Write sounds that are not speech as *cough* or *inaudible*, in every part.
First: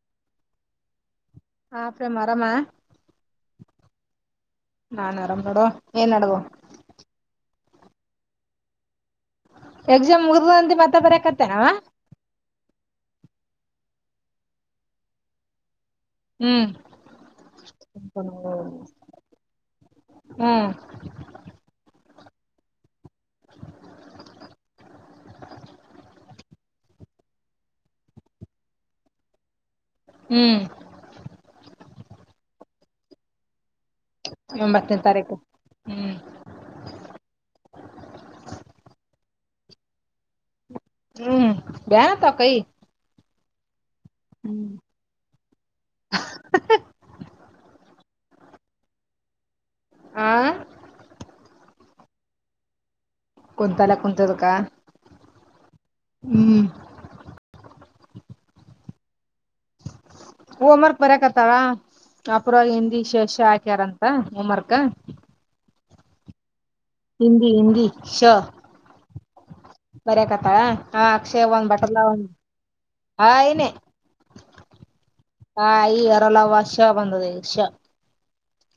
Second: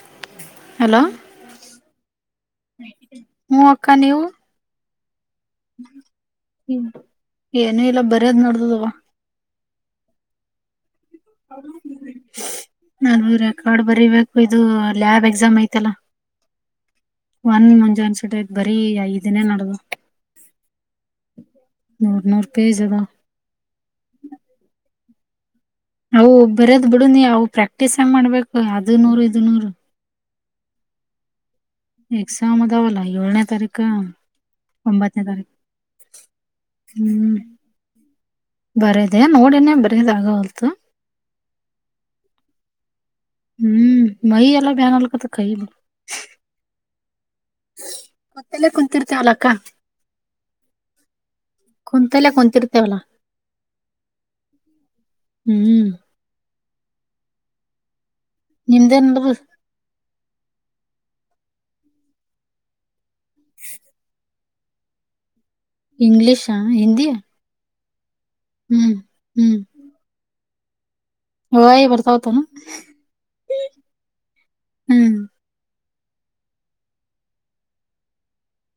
*inaudible* Hello ಹಾ ಪ್ರೇಮ್ ಆರಾಮ ಹ ಅಕ್ಕ ನೀವು ನಾನ್ ಆರಾಮ್ ನೋಡುವ ಏನ್ ಅಡಿಗೆ ಏನು ಇಲ್ಲ ಬರ್ಯದ್ ನೋಡ್ದದವ. ಎಕ್ಸಾಮ್ ಮುಗ್ದದ್ ಅಂದಿ ಮತ್ ನಾನು ರೆಕಾರ್ಡ್ ಬರಿಬೇಕು ಇದು ಲ್ಯಾಬ್ ಎಕ್ಸಾಮ್ ಐತಲ್ಲ. ಹ್ಮ್ ಒಂದ ಮುಂಜು ಅನ್ಸಿಟಯ್ತ್ ಬರೀ ಐದಿನೇ ನಡದವ್ ಹ್ಮ್ ನೂರ್ ನೂರ್ ಪೇಜ್ ಅದಾವ್ ಅವು ಒ ಬರ್ಯಾದ್ ಬಿಡು ನೀ ಅವು ಪ್ರಾಕ್ಟೀಸ್ ಹೆಂಗ್ ಮಾಡ್ಬೇಕು ಅದು ನೂರು ಇದು ನೂರು. ಹ್ಮ್ ಎಕ್ಸಾಮ್ ಅದಾವಲ್ಲ ಏಳನೇ ತಾರೀ ಕ ಒಂಬತ್ತನೇ ತಾರೀಕ್ ಹ್ಮ್ ಹ್ಮ್ ಬರೆದೆ ನೋಡಿನೇ ಬರೆಯದ್ ಆಗವಲ್ತು. ಹ್ಮ್ ಬ್ಯಾ ಪ ಕೈ ಹ್ಮ್ ಮೈಯೆಲ್ಲ ಬ್ಯಾನೇ ಅಗ್ಲಕತ್ ಕೈ ಪಕ್ದಲೇ ಕುಂತಿರ್ತೆವಲ ಅಕ್ಕ ಆ ಕುಂತಲ್ಲೇ ಕುಂತೆರ್ತೇವಲ್ಲ. ಕುಂತಲ್ಲೆ ಕುಂತಿದುಕ ಹ್ಮ್ ಹ್ಮ್ ನಿಮ್ದೆಂದ್ ಬಸ್ ಹೊಮ್ ವರ್ಕ್ ಬರಿಯಕತ್ತಾಳ. ಪೂರ ಹಿಂದಿ ಶೇಷ ಹಾಕ್ಯಾರಂತ ಹೊಮರ್ಕ ಇಂಗ್ಲಿಷ್ ಹಿಂದಿ ಹಿಂದಿ ಶ ಹ್ಮ್ ಹ್ಮ್ ಬರ್ಯಕತ್ತಳ ಹಾ ಅಕ್ಷಯ್ ಒಂದು ಹೊಯಿ ಬಟರ್ಲಾ ಒಂದು ಬರ್ತಾವತನು ಹಾಯೀನೇ. ಹ್ಮ್ ಯಾ ರ ಲ ವ ಶ ಬಂದದೆ ಈ ಷ.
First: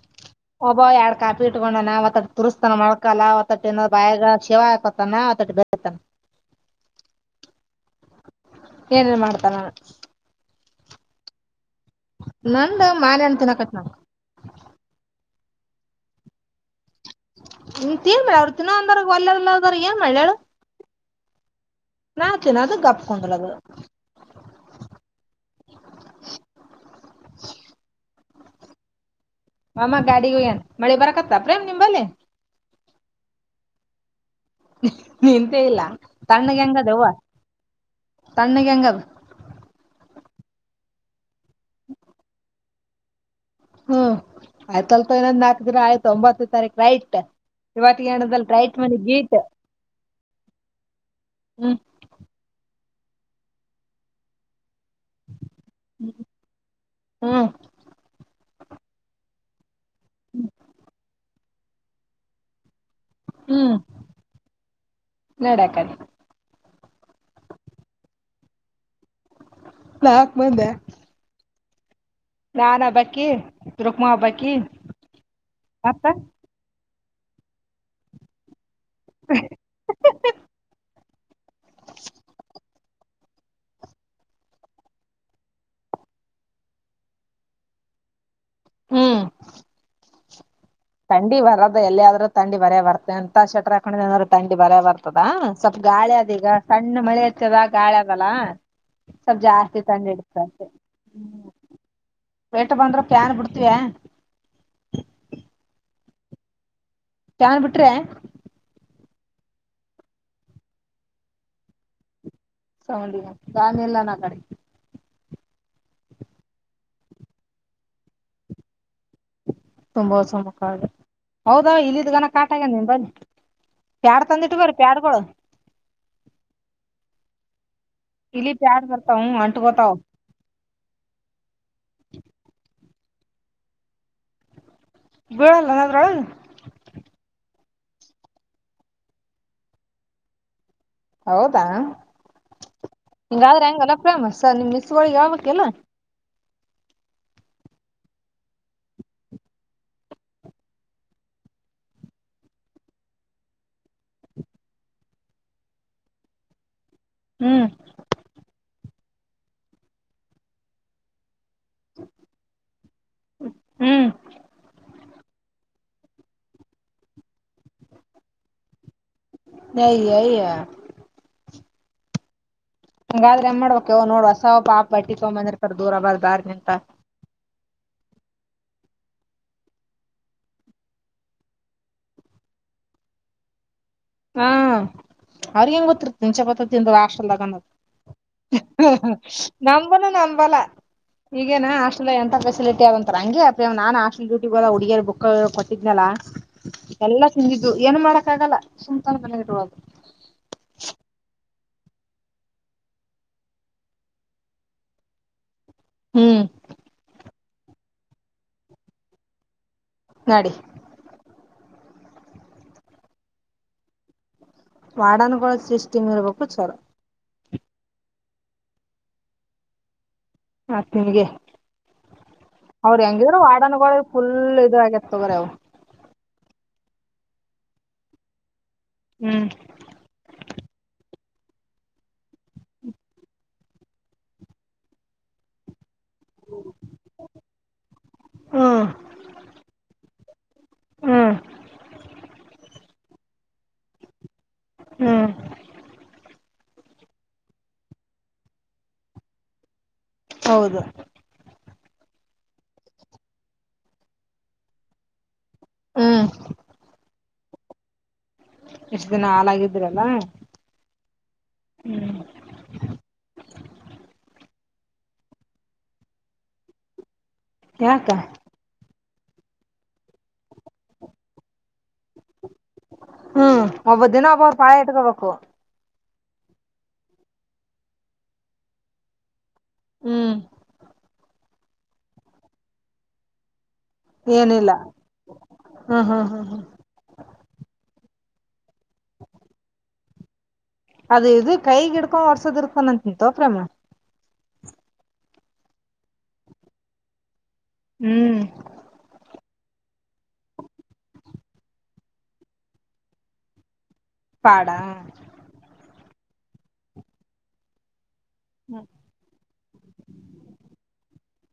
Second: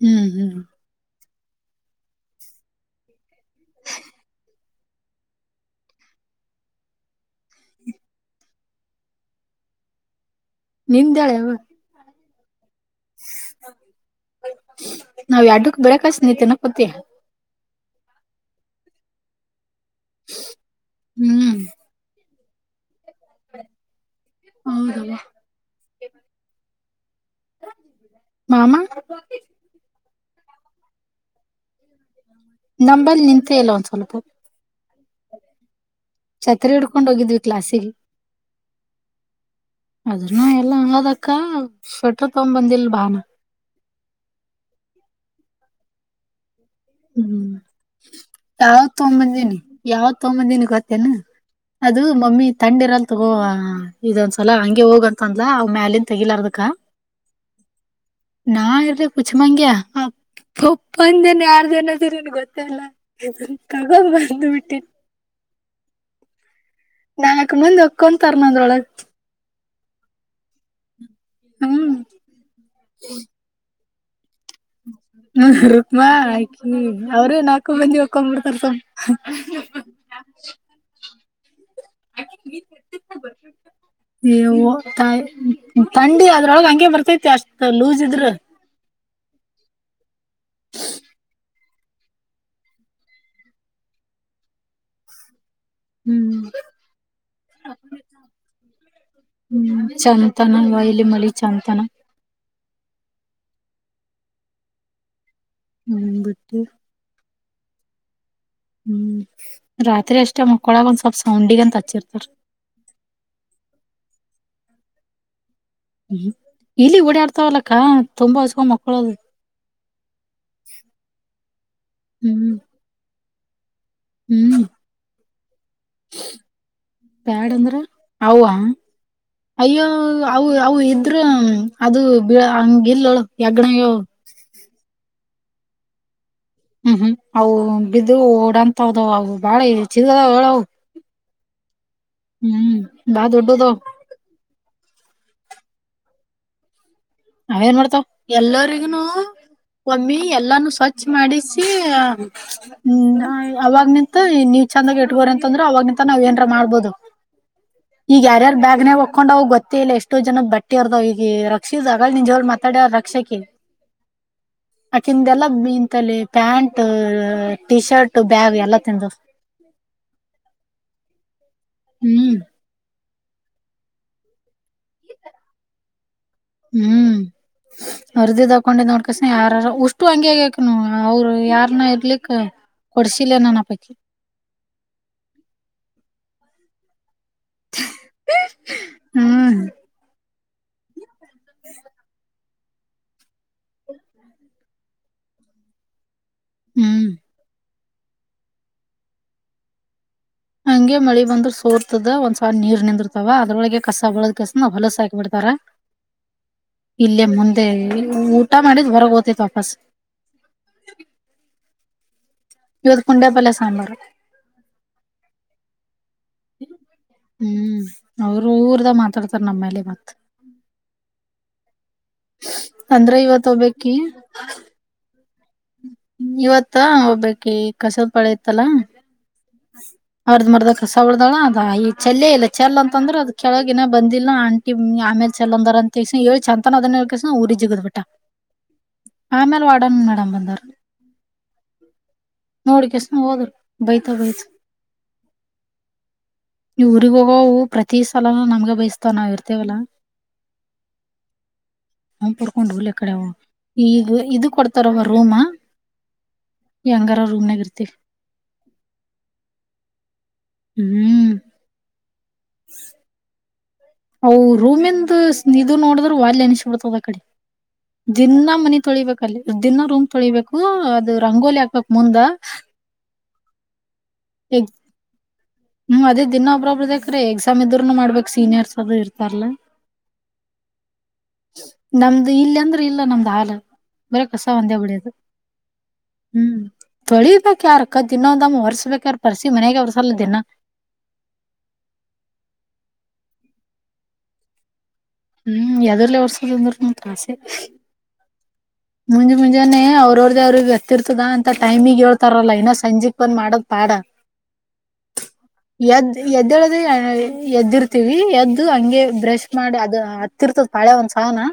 ಹ್ಮ್ ಹ್ಮ್ ಒಬ್ಬಾ ಯಾಡ್ ಕಾಟ್ ಇಟ್ಕೊಂಡನ ಒತ್ತನ ತುರುಸ್ತಾನ ಮಳಕಾಲ ಒತ್ತಟ್ಟನಾದ ಬಾಯಾಗ ಶಿವ ಹಾಕೋತಾನ ಒತ್ತಟ್ಟ ಬೆಳತಾನ. *inaudible* ಏನೇನ್ ಮಾಡ್ತನವ ನಿಂದ್ಯಾಳವ್ವೋ ನಂದು ಮಾವಿನ್ ಅಣ್ಣ್ ತಿನ್ನಕ್ಕತ್ತಿನ್ ನೋಡ್. ನಾವ್ ಎಡ್ಡುಕ್ ಬೆಳಕ್ ಕಳ್ಸ್ ನೀ ತಿನ್ನಕ್ ಕೂತ್ಯ. ನಿ ತಿನ್ನ ಅವರು ತಿನ್ನೋಂದ್ರ ಒಲ್ಯ ಇಲ್ಲದರ್ ಏನ್ ಮಾಡ್ಲ್ ಹೇಳು ಹ್ಮ್ ನಾ ಏನದು ಕಪ್ಕಂಕೊಂಡ್ರದು *inaudible* ಹೌದವ್ವ ಮಾಮಾ ಅಮ್ಮ ಗಾಡಿಗೂ ಏನ್ ಮಳಿ ಬರಕತ್ತ ಪ್ರೇಮ್ ನಿಂಬಲ್ಲಿಿ ನಂಬಲ್ಲಿ ನಿಂತ ಎಲ್ಲ ಒಂದಸೋಲುತ್ತ ನಿಂತೇ ಇಲ್ಲ ತಣ್ಣಗ್ ಛತ್ರಿ ಹೆಂಗದ ಯವ್ವ ಹಿಡ್ಕೊಂಡ್ ಹೋಗಿದ್ವಿ ಕ್ಲಾಸಿಗೆ ತಣ್ಣಗ್ ಹೆಂಗದ ಅದನ್ನ ಎಲ್ಲ ಆದಕ್ಕ ಸ್ವೆಟರ್ ತಗ ಬಂದಿಲ್ ಬಾನ ಹ್ಮ್ ಆಯ್ತಲ್ತ ಇನ್ನೊಂದ್ ನಾಲ್ಕ ದಿನ ಆಯ್ತ ಒಂಬತ್ತ ತಾರೀಕ ರೈಟ್ ಇವತ್ತಿಗೆ ಏನದಲ್ ರೈಟ್ ಯಾವ ಮನಿ ಗೀಟ್ ತೊಂಬಂದಿನಿ ಯಾವತ್ ತೊಂಬಂದಿನಿ ಗೊತ್ತೇನಾ ಹ್ಮ್ ಅದು ಮಮ್ಮಿ ತಂಡಿರಲ್ ತಗೋ ಇದೊಂದ್ಸಲ ಗೆ ಹೋಗಂತ ಅಂದಲ ಅವ ಮ್ಯಾಲನ್ ತೆಗಿಲಾರದಕ್ಕ ಹ್ಮ್ ನಾರರಿ ಪುಚ್ ಮಂಗ್ಯಾ ಅಪ್ಪಪ್ಪಂದ ಜನ ಯಾರ್ ಜನ ಅದರಿನ್ ಗೊತ್ತೇಲ್ಲ ಇದ ಹ್ಮ್ ತಗ ಬಂದು ಬಿಟ್ಟ ನಡ್ಯಾಕಡೆ ನನಗೆ ಮುಂದೆ ಒಕ್ಕೊಂಡ್ ತರಮ ಅಂದ್ರ ಒಳಗೆ ನಾಕ್ ಮಂದೆ ಹ್ಮ್ ನಾನ್ ಹಬ್ಬಕಿ ರುಕ್ಮ ಹಬ್ಬಾಕಿ ಹ್ಮ ರುಕ್ಮಾ ಆಯ ಅವರು ನಾಲ್ಕು ಮಂದಿ ಒಕೊಂಡ್ಬಿರ್ತಾರ ಸಮ್ ಹ ಅ ನೀತಿ ಬರ್ ನೀವು ತಂಡಿ ಅದ್ರೊಳಗ ಹಂಗೆ ಬರ್ತೈತಿ ಅಷ್ಟ ಲೂಸ್ ಇದ್ರ ಹ್ಮ್ ತಂಡಿ ಬರದ ಎಲ್ಲಿ ಆದ್ರೂ ತಂಡಿ ಬರಯ ಬರ್ತ ಎಂತ ಶಟ್ರ ಹಾಕೊಂಡ ಏನಾದ್ರರು ತಂಡಿ ಬರಯ ಬರ್ತದಾ ಸ್ವಲ್ಪ್ ಗಾಳಿ ಹ್ಮ್ ಅದೀಗ ಸಣ್ಣ ಮಳೆ ಇರ್ತದ ಗಾಳಿ ಅದಲ್ಲ ಸ್ವಲ್ಪ ಜಾಸ್ತಿ ಹ್ಮ್ ತಂದ ಇಡ್ತೆ ಚಂತನ ವೈಲಿ ಮಳಿ ಹ್ಮ ಚಂತನ *inaudible* ವೇಟ ಬಂದ್ರ ಕ್ಯಾನ್ ಬಿಡ್ತವ *inaudible* ಹ್ಮ್ ಬಿಟ್ಟಿ ತಗಂಡ್ ಬಿಟ್ರೆ ಹ್ಮ್ ರಾತ್ರಿ ಅಷ್ಟೇ ಮಕ್ಕೊಳಗ ಒಂದ್ ಸ್ವಲ್ಪ ಸೌಂಡಗ ಅಂತ ಹಚ್ಚಿರ್ತಾರ ಸೌಂಡ ದಾಮಿ ಇಲ್ಲ ನಾ ಕಡೆ ಹ್ಮ ಇಲ್ಲಿ ಓಡಾಡ್ತವಲ್ಲಕ್ಕ ತುಂಬಾ ಹಕೊ ಮಕ್ ತುಂಬಾ ಹೊಸ ಮುಖ ಅ ಹೌದಾ ಇಲ್ಲಿದ್ಗನ ಕಾಟ ಹ್ಮ್ ಆಗ ನಿ ಬನ್ನಿ ಪ್ಯಾಡ್ ತಂದಿಟ್ಟು ಬರಿ ಪ್ಯಾಡ್ಗಳು ಪ್ಯಾಡ್ ಅಂದ್ರ ಹವಾ ಇಲಿ ಪ್ಯಾಡ್ ಬರ್ತಾವ ಹ್ಮ್ ಅಯ್ಯೋ ಅಂಟ್ಕೋತಾವ ಅ ಅವು ಇದ್ರ ಅದು ಬಿ ಇಲ್ಲೋ *unintelligible* ಬೀಳಲ್ಲ ಅಗಂದ್ರ ಹ್ಮ್ ಹ್ಮ್ ಅವು ಬಿದ್ದು ಓಡಂತಾವದ ಅವು ಬಾಳ ಚಿದದ ಹೇಳವು ಹೌದಾ ಹ್ಮ್ ಬಾ ಹಂಗಾದ್ರೆ ದೊಡ್ಡದವ ಹೆಂಗಲ್ಲ ಫೇಮಸ್ ಸ ನಿಮ್ ಮಸವಿ ಯಾವಕ್ಕೆಲ್ಲ ನಾವೇನ್ ಮಾಡ್ತಾವ ಎಲ್ಲರಿಗನು ಒಮ್ಮಿ ಎಲ್ಲಾನು ಸ್ವಚ್ಛ ಮಾಡಿಸಿ ಹ್ಮ ಅವಾಗ್ ನಿಂತ ನೀ ಚಂದಾಗ ಇಟ್ಬೋರಿ ಅಂದ್ರೆ ಅವವಾಗಿನಂತ ನಾವ್ಏನಾರ ಮಾಡಬಹದು ಹ್ಮ್ ಈಗ ಯಾರ್ಯಾರು ಬ್ಯಾಗ್ನೆೇ ಹಕೊಂಡ್ ಅವ ಗೊತ್ತೇ ಇಲ್ಲ ಎಷ್ಟೋ ಜನ ಬಟ್ಟೆ ಇರ್ದಾವ ಈ ರಕ್ಷ ಆ ನಿನ್ ಜೋರ್ ಮಾತಾಡ ರಕ್ಷಕ ಹ್ಮ್ ಆಕಿಂದ ಎಲ್ಲ ಬಂತಲ್ಲಿ ಪ್ಯಾಂಟ್ ಟೀ ಶರ್ಟ್ ಬ್ಯಾಗ್ ಎಲ್ಲ ತಿಂದು ಅಯ್ಯೋ ಅಯ್ಯೋ ಹ್ಮ್ ಹಂಗಾದ್ರೆ ಮಾಡ್ಬೇಕವ ನೋಡ್ವಸಬ್ಪಾಪ ಅಟ್ಟಿಕೊಂಬಂದಿರ್ತರ್ ದೂರ ಬರ್ ಹ್ಮ್ ಹರಿದಿದ್ದು ಹಾಕೊಂಡಿದ ನೋಡ್ಕೆಸಿಂದ್ ಯಾರಾರ ಓಸ್ಟು ಹಂಗೆ ಆಗ್ಯವಕಣೋ ಅವ್ರು ಯಾರನ ಇರ್ಲಿಕ್ ಕೊಡ್ಸಿಲ್ಲ ನನ್ನ ಪೈಕಿ ಹಾ ಅವ್ರಿಗ ಹ್ಯಾಂಗ್ ಗೊತ್ತಿರ್ತ ಹುಣಚೆಪಟ್ಟ ತಿಿಂದ ಅಷ್ಟ *inaudible* ಹ್ಮ್ ನಂಬನ ನಂಬಲ್ಲ ಈಗೇನಾ ಹಾಸ್ಟೆಲ್ ಎಂತ ಬೆ ಸ್ಟ್ ಆದಂತ ಹಂಗೆ ಅಪ್ಪಿ ನಾನ್ ಹಾಸ್ಟೆಲ್ ಡ್ಯೂಟಿ ಹೋದಾಗ ಹುಡುಗರ್ ಬುಕ್ ಕೊಟ್ಟಿದನಲ್ಲ ಹ್ಮ್ ಎಲ್ಲ ತಿಂದಿದ್ದು ಏನು ಮಾಡಕ್ಕ ಆಗಲ್ಲ ಸುಮ್ಮ ತಂದ ಮನ್ಯಾಗ್ ಇಟ್ಕೊಳೋದು ಸೊರ್ತದ ಒಂದ್ಸವ ನೀರ್ ನಿಂದಿರ್ತವ ಅದ್ರೊಳಗೆ ಕಸ ಬಳೋದ್ ಕಾಸೆಂದು ಹೊಲಸ ಹಾಕಿ ಬಿಡ್ತಾರ ಹ್ಮ್ ಇಲ್ಲೇ ಮುಂದೆ ಊಟ ಮಾಡಿದ್ ಹೊರಗೆ ಹೋದೆ ವಾಪಸ್ ನಡಿ ಇವತ್ತು ಕುುಂಡೆಪಲ್ಲ ಸಾಂಬಾರು ವಾರ್ಡನ್ ಗೋಳ ಸಿಸ್ಟಮ್ ಇರ್ಬೇಕು ಚಲೋ ಹ್ಮ್ ಅವರು ಊರ್ದ ಮಾತಾಡ್ತಾರ ನಮ್ಮೇಲೆ ಮತ್ತ್ ಮತ್ ನಿಮಗೆ ಅವರು ಅಂದ್ರ ಹೆಂಗಿದರು ಇವತ್ ವಾಡನ್ಗಳ ಒಬ್ಬಕಿ ಫುಲ್ ಇದ ಆಗ್ಯಾದ ಇವತ್ತ ಒಬ್ಬಕೀ ಕಸದ ಪಾಳೆ ಇತ್ತಲಾ ಹ್ಮ್ ಅರ್ದ ಮರದ ಕಸಾ ಒಳ ಅಂದಳ ಅದ ಈ ಚೆಲ್ಲೇ ಇಲ್ಲ ಚೆ ಅಂತಂದ್ರೆ ಅದ ಕೆಳಗ ನ ಬಂದಿಲ್ಲ ಆಂಟಿ ಆಮೇಲೆ ಚೆಲ್ಂದಾರಂತ ತ ಹೇಳಿ ಚಂತನ ಅದನ್ನ ಹೇಳಿ ಕಸೆಂದು ಊರಿ ಜಿಗದ್ ಬಿಟ್ಟಾಳ ಹ್ಮ್ ಆಮೇಲೆ ವಾರ್ಡ ಮೇಡಂ ಬಂದಳ ಹ್ಮ್ ನೋಡಿ ಕಸಿದು ಹೋದ್ಲು ಬೈತಾ ಬೈತ ಹ್ಮ್ *inaudible* ಇವು ಊರಿಗ ಹೋಗವು ಪ್ರತಿ ಸಲನ ನಮ್ಗ ಬಯಸ್ತಾವ ನಾವ್ ಇರ್ತೇವಲ್ಲ ಹೌದು ಹ ಪಡ್ಕೊಂಡ್ ಹಳ್ಳ ಕಡೆ ಈಗ ಇದು ಕೊಡ್ತಾರವ ರೂಮ ಹ್ಮ್ ಎಂಗಾರ ರೂಮ್ನಾಗ್ ಇರ್ತೀವಿ ಈಷ್ಟು ದಿನ ಹಾಲಾಗಿದ್ರಲ್ಲ ಹ್ಮ್ ಹ್ಮ್ ಅ ರೂಮಿಂದ ಇದು ನೋಡಿದ್ರ ವಲ್ ಎನಿಸಬಿಡ್ತದ ಆ ಕಡೆ ಯಾಕ ದಿನಾ ಮನಿ ತೊಳಿಬೇಕ ದಿನ ರೂಮ್ ತೊಳಿಬೇಕು ಅದು ರಂಗೋಲಿ ಹಾಕ್ಬೇಕ ಮುಂದ ಹ್ಮ್ ಒಬ್ಬ ದಿನ ಒಬ್ಬರು ಎಗ್ ಪಾಳೆ ಇಟ್ಕೋಬೇಕು ಹ್ಮ್ ಅದೇ ದಿನ ಒಬ್ಬರೊಬ್ಬರ ಖರೆ ಎಕ್ಸಾಮ್ ಇದ್ರುನು ಮಾಡ್ಬೇಕ ಸೀನಿಯರ್ಸ್ ಅದು ಇರ್ತಾರಲ್ಲ ಹ್ಮ್ ನಮ್ದು ಇಲ್ಲ ಅಂದ್ರೆ ಇಲ್ಲ ನಮ್ದು ಹಾಲ ಬರೇ ಕಸ ಏನಿಲ್ಲ ಒಂದ ಹೊಡಿಯೋದು ಹ್ಮ್ ತೊಳಿಬೇಕ್ ಯಾರ ಅಕ್ಕ ದಿನವೊಂದನ್ನು ಒರೆಸಬೇಕಾರ ಪರ್ಷಿ ಮನ್ಯಾಗ ಒರುಸಲ ದಿನಾ ಅದ ಇದು ಕೈ ಹಿಡುಕೊಂಡು ವರ್ಸದ್ ಇರ್ತಾನಂತ ತೊಕ್ರಮ ಹ್ಮ್ ಯದ್ರಲ್ಲೇ ವರ್ಸದ ಅಂದ್ರರುಮ ತಾಸೆ ಹ್ಮ್ ಮುಂಜೆ ಮುಂಜಾನೆ ಅವ್ರ ಅವ್ರ್ದ ಅವ್ರಿಗೆ ಗತ್ತಿರ್ತದ ಅಂತ ಟೈಮಿಗ್ ಹೇಳ್ತಾರಲ್ಲ ಇನ್ನು ಸಂಜೆಕ್ ಬಂದ್ ಮಾಡದ್ ಪಾಡ್ ಪಾಡ ಎದ್ದ್ ಎದ್ದೇಳದ ಎದ್ದಿರ್ತಿ ವಿ ಎದ್ದ ಹಂಗೆ ಬ್ರಷ್ ಮಾಡಿ ಅದು ಹತ್ತಿರ್ತದ ಪಾಳೆ ಒಂದ್ ಸಾವನ್ನ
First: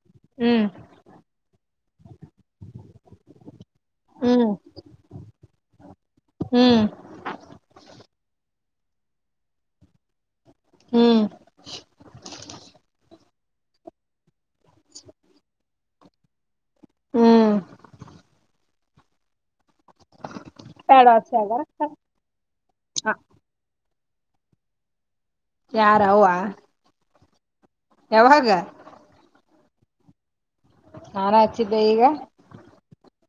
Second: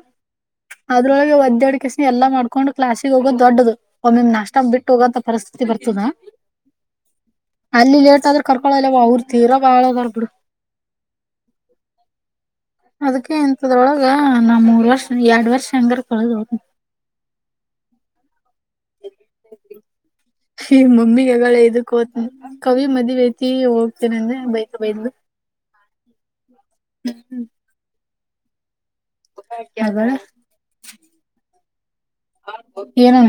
ಹ್ಮ್ ಅದ್ರೊಳಗೆ ಒದ್ದಾಡಿ ಕಸಿ ಎಲ್ಲಾ ಮಾಡ್ಕೊಂಡು ಕ್ಲಾಸಿಗೆ ಹೋಗೋ ದೊಡ್ಡದು ಒಮ್ಮೊಮ್ಮೆ ಹ್ಮ್ ನಾಷ್ಟ ಬಿಟ್ಟು ಹೋಗಂತ ಪರಿಸ್ಥಿತಿ ಬರ್ತದಾ ಹ್ಮ್ ಅಲ್ಲಿ ಲೇಟ್ ಆದ್ರೆ ಕರ್ಕೊಳಲ್ಲವ ಅವ್ರರು ತೀರ ಬಾಳದರ್ ಬಿಡು ಹ್ಮ್ ಅದಕ್ಕೆ ಎಂತ ಅದರೊಳಗ ನಾ ಮೂರ್ ವರ್ಷ ಎರಡ್ ವರ್ಷ ಹೆಂಗರ ಕಳೆದು ಹೋಗ್ತೀನಿ ಹ್ಮ್ *inaudible* ಏ ಪ್ಯಾಡ ಹಚ್ಚಾಗ ಮುನ್ನಿಗೆಲ್ಲ ಇದಕ್ಕ ಹೋತೀನಿ ಕವಿ ಮದವಿ ಐತಿ ಹೋತಿನಿ ನನ್ನ ಬೈಕ್ ಬೈದ ಯಾರ ಅವ ಯಾವಾಗ ಕಗ ನಾನ ಹಚ್ಚಿದ್ದೆ ಈಗ ಏನ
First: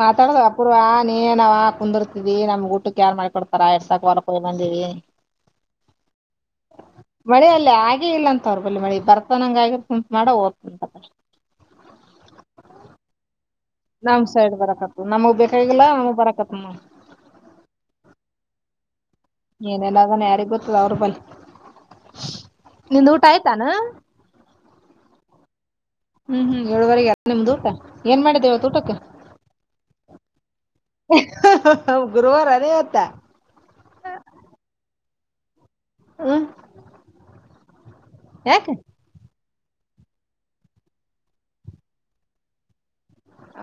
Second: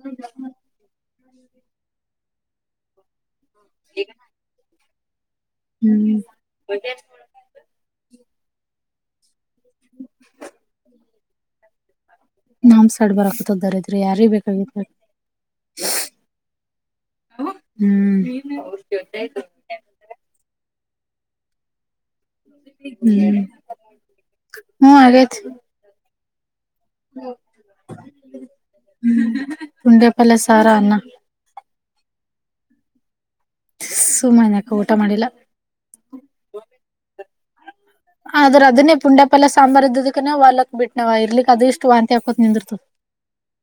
ಮಾತಾಡ್ದ ಅಪೂರ್ವ ನೀ ನಾವ ಕುಂದಿರ್ತಿದೀ ನಮ್ ಊಟಕ್ ಯಾರಾರ್ ಮಾಡ್ಕೊಡ್ತವಿ ರ ಎಡ್ ಸಾಕ ಹೊರಕ ಬಂದೀವಿ ಹ್ಮ್ ಮಳೆ ಅಲ್ಲ ಹಾಗ ಹಾಗೆ ಇಲ್ಲ ಅಂತವ್ರರು ಬಿ ಮಾಡಿ ಬರ್ತಾನಂಗ ಆಂಪ ಮಾಡ ಹಓದ್ತಂತ ನಾಮ್ಸ್ ಆಡ್ ಬರಕ ರಿದ್ರಿ ಯಾರ ನಮ್ ಸೈಡ್ ಬೇಕಾಗಿತ್ತು ಬರಕತ್ತ ನಮಗ್ ಬೇಕಾಗಿಲ್ಲ ನಮಗ್ ಬರಕತ್ ನೋಡ್ ಹ್ಮ್ *inaudible* ಏನೆಲ್ಲ ಅದಾನ ಯಾರಿಗ್ ಗೊತ್ತದ ಅವ್ರ ಬಳಿ ನಿಂದು ಊಟ ಆಯ್ತಾನ ಹ್ಮ್ ಆಗೇತಿ ಹ್ಮ್ ಹ್ಮ್ ಏಳುವರೆಗೆ ನಿಮ್ದು ಊಟ ಏನ್ ಮಾಡಿದ್ದೇವತ್ತು ಊಟಕ್ಕೆ ತಿಳಿಸಾರು ಅನ್ನ ಗುರುವಾರ ಅದೇವತ್ತ ಸುಮ್ಮನ್ಯಕ ಊಟ ಮಾಡಿಲ್ಲ ಹ್ಮ್ ಆದ್ರ ಯಾಕ ಅದನ್ನೇ ಪುಂಡ್ಯಾಪಲ್ಲ್ಲ ಸಾಂಬಾರಾರ್ ಇದ್ದದಕನ ವಲ್ಕ್ ಬಿಟ್ಟ ನಾವ ಇರ್ಲಿಕ್ ಅದು ಇಷ್ಟು ವಾಂತಿ ಹಕೋತ್ ನಿಂದಿರ್ತು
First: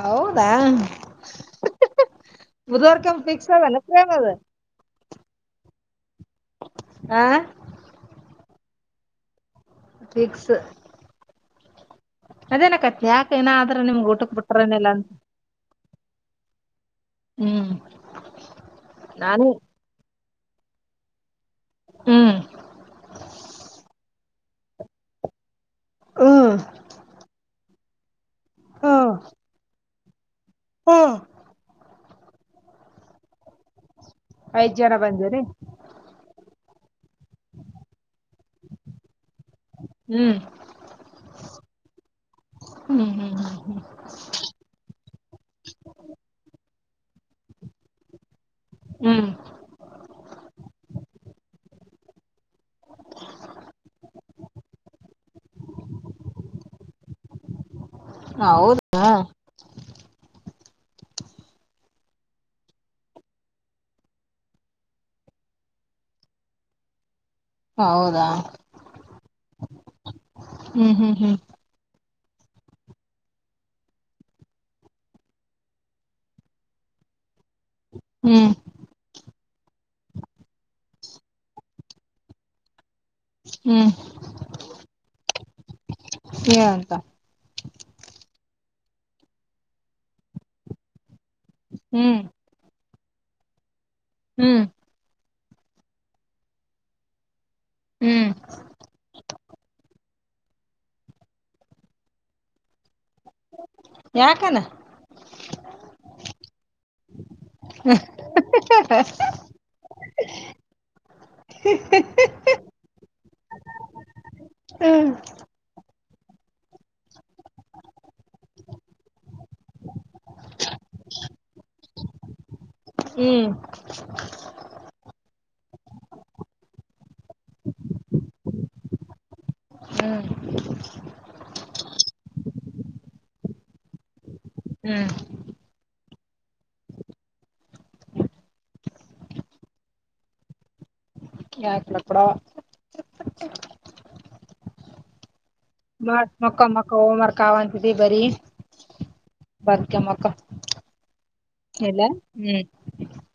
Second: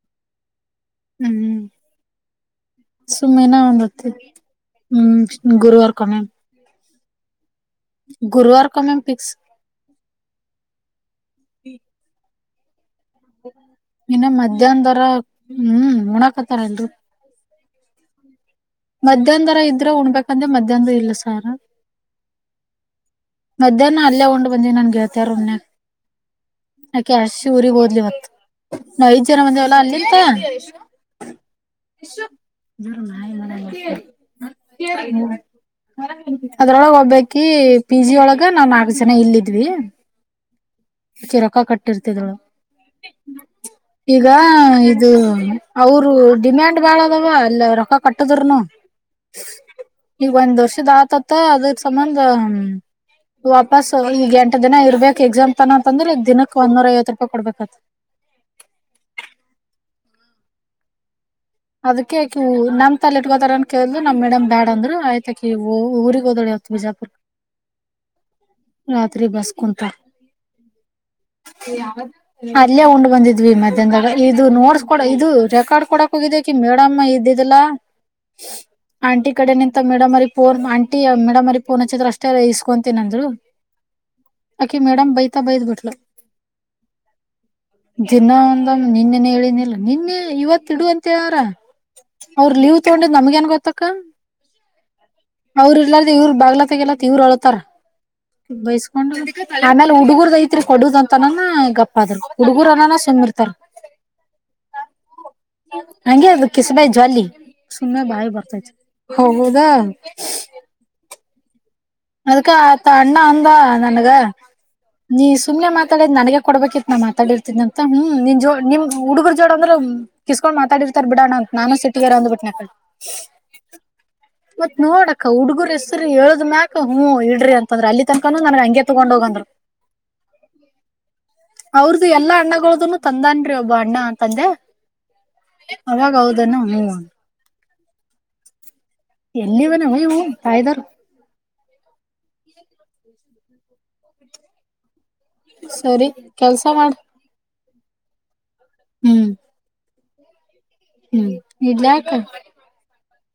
ಹೌದಾ ಹ್ಮ್ ಬುಧವಾರ್ಕಿಕ್ಸ್ ಸುಮ್ಮಿನ ಆಲ್ಲ ಒಂದ್ ಹೊತ್ತಿ ಅ ಹ್ಮ್ ಗುರುವಾರ ಕನೆ ಹ ಗುರುವಾರಕ ಒಲಿಂಪಿಕ್ಸ್ ಪಿಕ್ಸ್ ಹ್ಮ ಅದೇನ ಕತ್ತ ಇನ್ನು ಮಧ್ಯಾಹ್ನದರ ಅಂತ ಹ್ಮ್ ಉಣಾಕತ್ತಾರಲ್ರು ಹ್ಮ್ ನಾನು ಮಧ್ಯಾಹ್ರ ಇದ್ರೆ ಉಣ್ಬೇಕಂದ್ರೆ ಮಧ್ಯಾಹ್ರ ಇಲ್ಲ ಸಾರ್ ಹ್ಮ್ ಮಧ್ಯಾಹ್ನ ಅಲ್ಲೇ ಒಂಡ್ ಬಂದೀ ನನ್ಗೆಳ್ತಾರೊನ್ನೆ ಹ್ಮ್ ಯಾಕೆಸ ಊರಿಗೆಗ್ ಹೋದ್ಲಿವತ್ ನಾ ಹ್ಮ್ ಐದ್ ಜನ ಮಂದವಲ್ಲ ಅಲ್ಲಿಂತ ಹ್ಮ್ ಜರ ಮ ಐದ್ ಜನ ಬಂದಿರಿ ಅದ್ರೊಳಗೆ ಒಗ್ಬೇಕಿ ಪಿ ಜಿ ಒಳಗ ನಾನ್ ನಾಲ್ ಜನ ಇಲ್ಲಿದ್ವಿ ಹ್ಮ್ ಕಿ ರೊಕ ಕಟ್ಟಿರ್ತಿದಳು ಹ್ಮ್ ಹ್ಮ್ ಹ್ಮ್ ಈಗ ಇದು ಅವರು ಡಿಮ್ಯಾಂಡ್ ಬಾಳ ಅಲ್ಲ ರೊಕ್ಕ ಕಟ್ಟದ್ರನು ಹ್ಮ್ ಈಗ ಒಂದ್ ವರ್ಷದ ಆತತ್ತ ಅದ ಸಂಬಂಧ ವಾಪಾಸ್ ಈ ಎಂಟು ದಿನ ಇರ್ಬೇಕಕ್ ಎಕ್ಸಾಮ್ ತನ ಅಂತಂದ್ರೆ ದಿನಕ್ ಒಂದೂರ ಐವತ್ತು ರೂಪಾಯಿ ಕೊಡ್ಬೇಕತ್ ಹ ಹೌದು ಅದಕಕಿ ನಮ ತಲೆ ಇಟ್ಕೋತಾರನ್ ಕೇಳ್ದ ನಮ್ಮ ಮೇಡಮ್ ಬ್ಯಾಡ ಅಂದ್ ಆಯ್ತಾಕಿ ಊರಿಗೆಗ್ ದೋಡಿ ಬಿಜಾಪು ಹೌದಾ ರತ್ರಿ ಬಸ್ಕಂತಾ ಹ್ಮ್ ಹ್ಮ್ ಹ್ಮ್ ಅಲ್ಲೇ ಉಂಡ್ ಬಂದಿದ್ವಿ ಮಧ್ಯಾಹ್ದಾಗ ಇದು ನೋಡ್ಸ್ ಕಡ ಇದು ರೆಕಾರ್ಡ್ ಕೂಡ ಹೋಗಿದ ಮೇಡಮ್ಮ ಇದ್ದಿದಲ ಹ್ಮ್ ಹ್ಮ್ ಆಂಟಿ ಈ ಕಡೆ ನಿಂತ ಮೇಡಮರಿ ಫೋನ್ ಆಂಟಿ ಮೇಡಮರಿಫೋನ್ ಹಚ್ಚಿದ್ರ ಅಷ್ಟೇ ಇಸ್ಕೊಂತ ನಂದ ಹ್ಮ್ ಆಕೆ ಮೇಡಮ್ ಬೈತಾ ಬೈದ್ ಬಿಟ್ಲು ಏನಂತ ಜಾ ಒ ನಿನ್ನೆನೆ ಹೇಳನಿಲ್ಲ ನಿನ್ನೆ ಇವತ್ತ ಇಡುವಂತ ಯಾರ ಹ್ಮ್ ಅವ್ರ ಲೀವ್ ತಗೊಂಡ್ ನಮ್ಗೆ ಏ ಗೊತ್ತಕ್ಕ ಹ್ಮ್ ಅವ್ರ ಇರ್ಲಾರ್ದ ಇವ್ರು ಬಾಗ್ಲತ್ತಗಲ್ಲತ್ತ ಇವ್ರು ಅಳ್ತಾರ ಹ್ಮ್ ಬೈಸ್ಕೊಂಡ್ ಹುಡುಗರ್ದ ಐತ್ರಿ ಕೊಡುದ ಅಂತನ ಗಪ್ಪಾದ್ರರು ಹುಡುಗರನ ಯಾಕನಾ ಹಂಗಗೆ ಅ ಕಿಸಬಾಯ್ ಜ್ವಾಲಿ ಸುಮ್ಮನೆ ಬಾಯಿ ಬರ್ತತಿ ಹೌದಾ *inaudible* *unintelligible* ಅದ್ಕ ಆತ ಅಣ್ಣ ಅಂದ ನನ್ಗ ನೀ ಸುಮ್ನೆ ಮತ್ತ ನನಗೆ ಕೊಡ್ಬೇಕಿ ನಾತಾ ಂತ ಹ ನಿನ್ ಜೋ ನಿಮ್ುಡುಗರು ಜೋ ಅಂದ್ರೆ ಕಿಸಕೊಂಡ್ ಮಾತಾಡಿರ್ತಾರ ಬಿಡಣ ಅಂತ ನಾನು ಸಿಟಿಾರ ಅಂದ್ ಬಿಟ್ಟ *inaudible* *unintelligible* ಹ ಮತ್ ನೋಡಕ್ಕ ಹುಡ್ಗರ್ ಹೆಸರು ಹೇಳದ್ ಮ್ಯಕ್ ಹ್ಮ್ ಇಡ್ರಿ ಅಂತಂದ್ರ ಅಲ್ಲಿ ತನ್ಕಾನ ನನ್ಗ್ ಹಂಗೆ ತಗೊಂಡ್ ಹೋಗಂದರು ಹ್ಮ್ ಅವ್ರ್ದು ಎಲ್ಲಾ ಅಣ್ಣನು ತಂದನ್ರಿ ಒಬ್ಬ ಅಣ್ಣ ತಂದೆ ಹ್ಮ್ ಅವಾಗೌದು ಹ ಎಲ್ಲಿಾನ ಹಯ ತಾಯ್ದಾರ ಯ ಕಡ ಕೂಡ ಸರಿ ಮ ಮಕ್ಕ ಕೆಲ್ಸ ಮಕ್ಕ ಮಾಡ ಹೋಮ್ ವರ್ಕ್ ಆಂತಿದಿ ಬರಿೀ ಹ್ಮ್ ಮಕ್ಕ ಹ್ಮ್ ಇಲ್ಲ ಇಡ್ಲ್ಯಾಕ? ಹ್ಮ್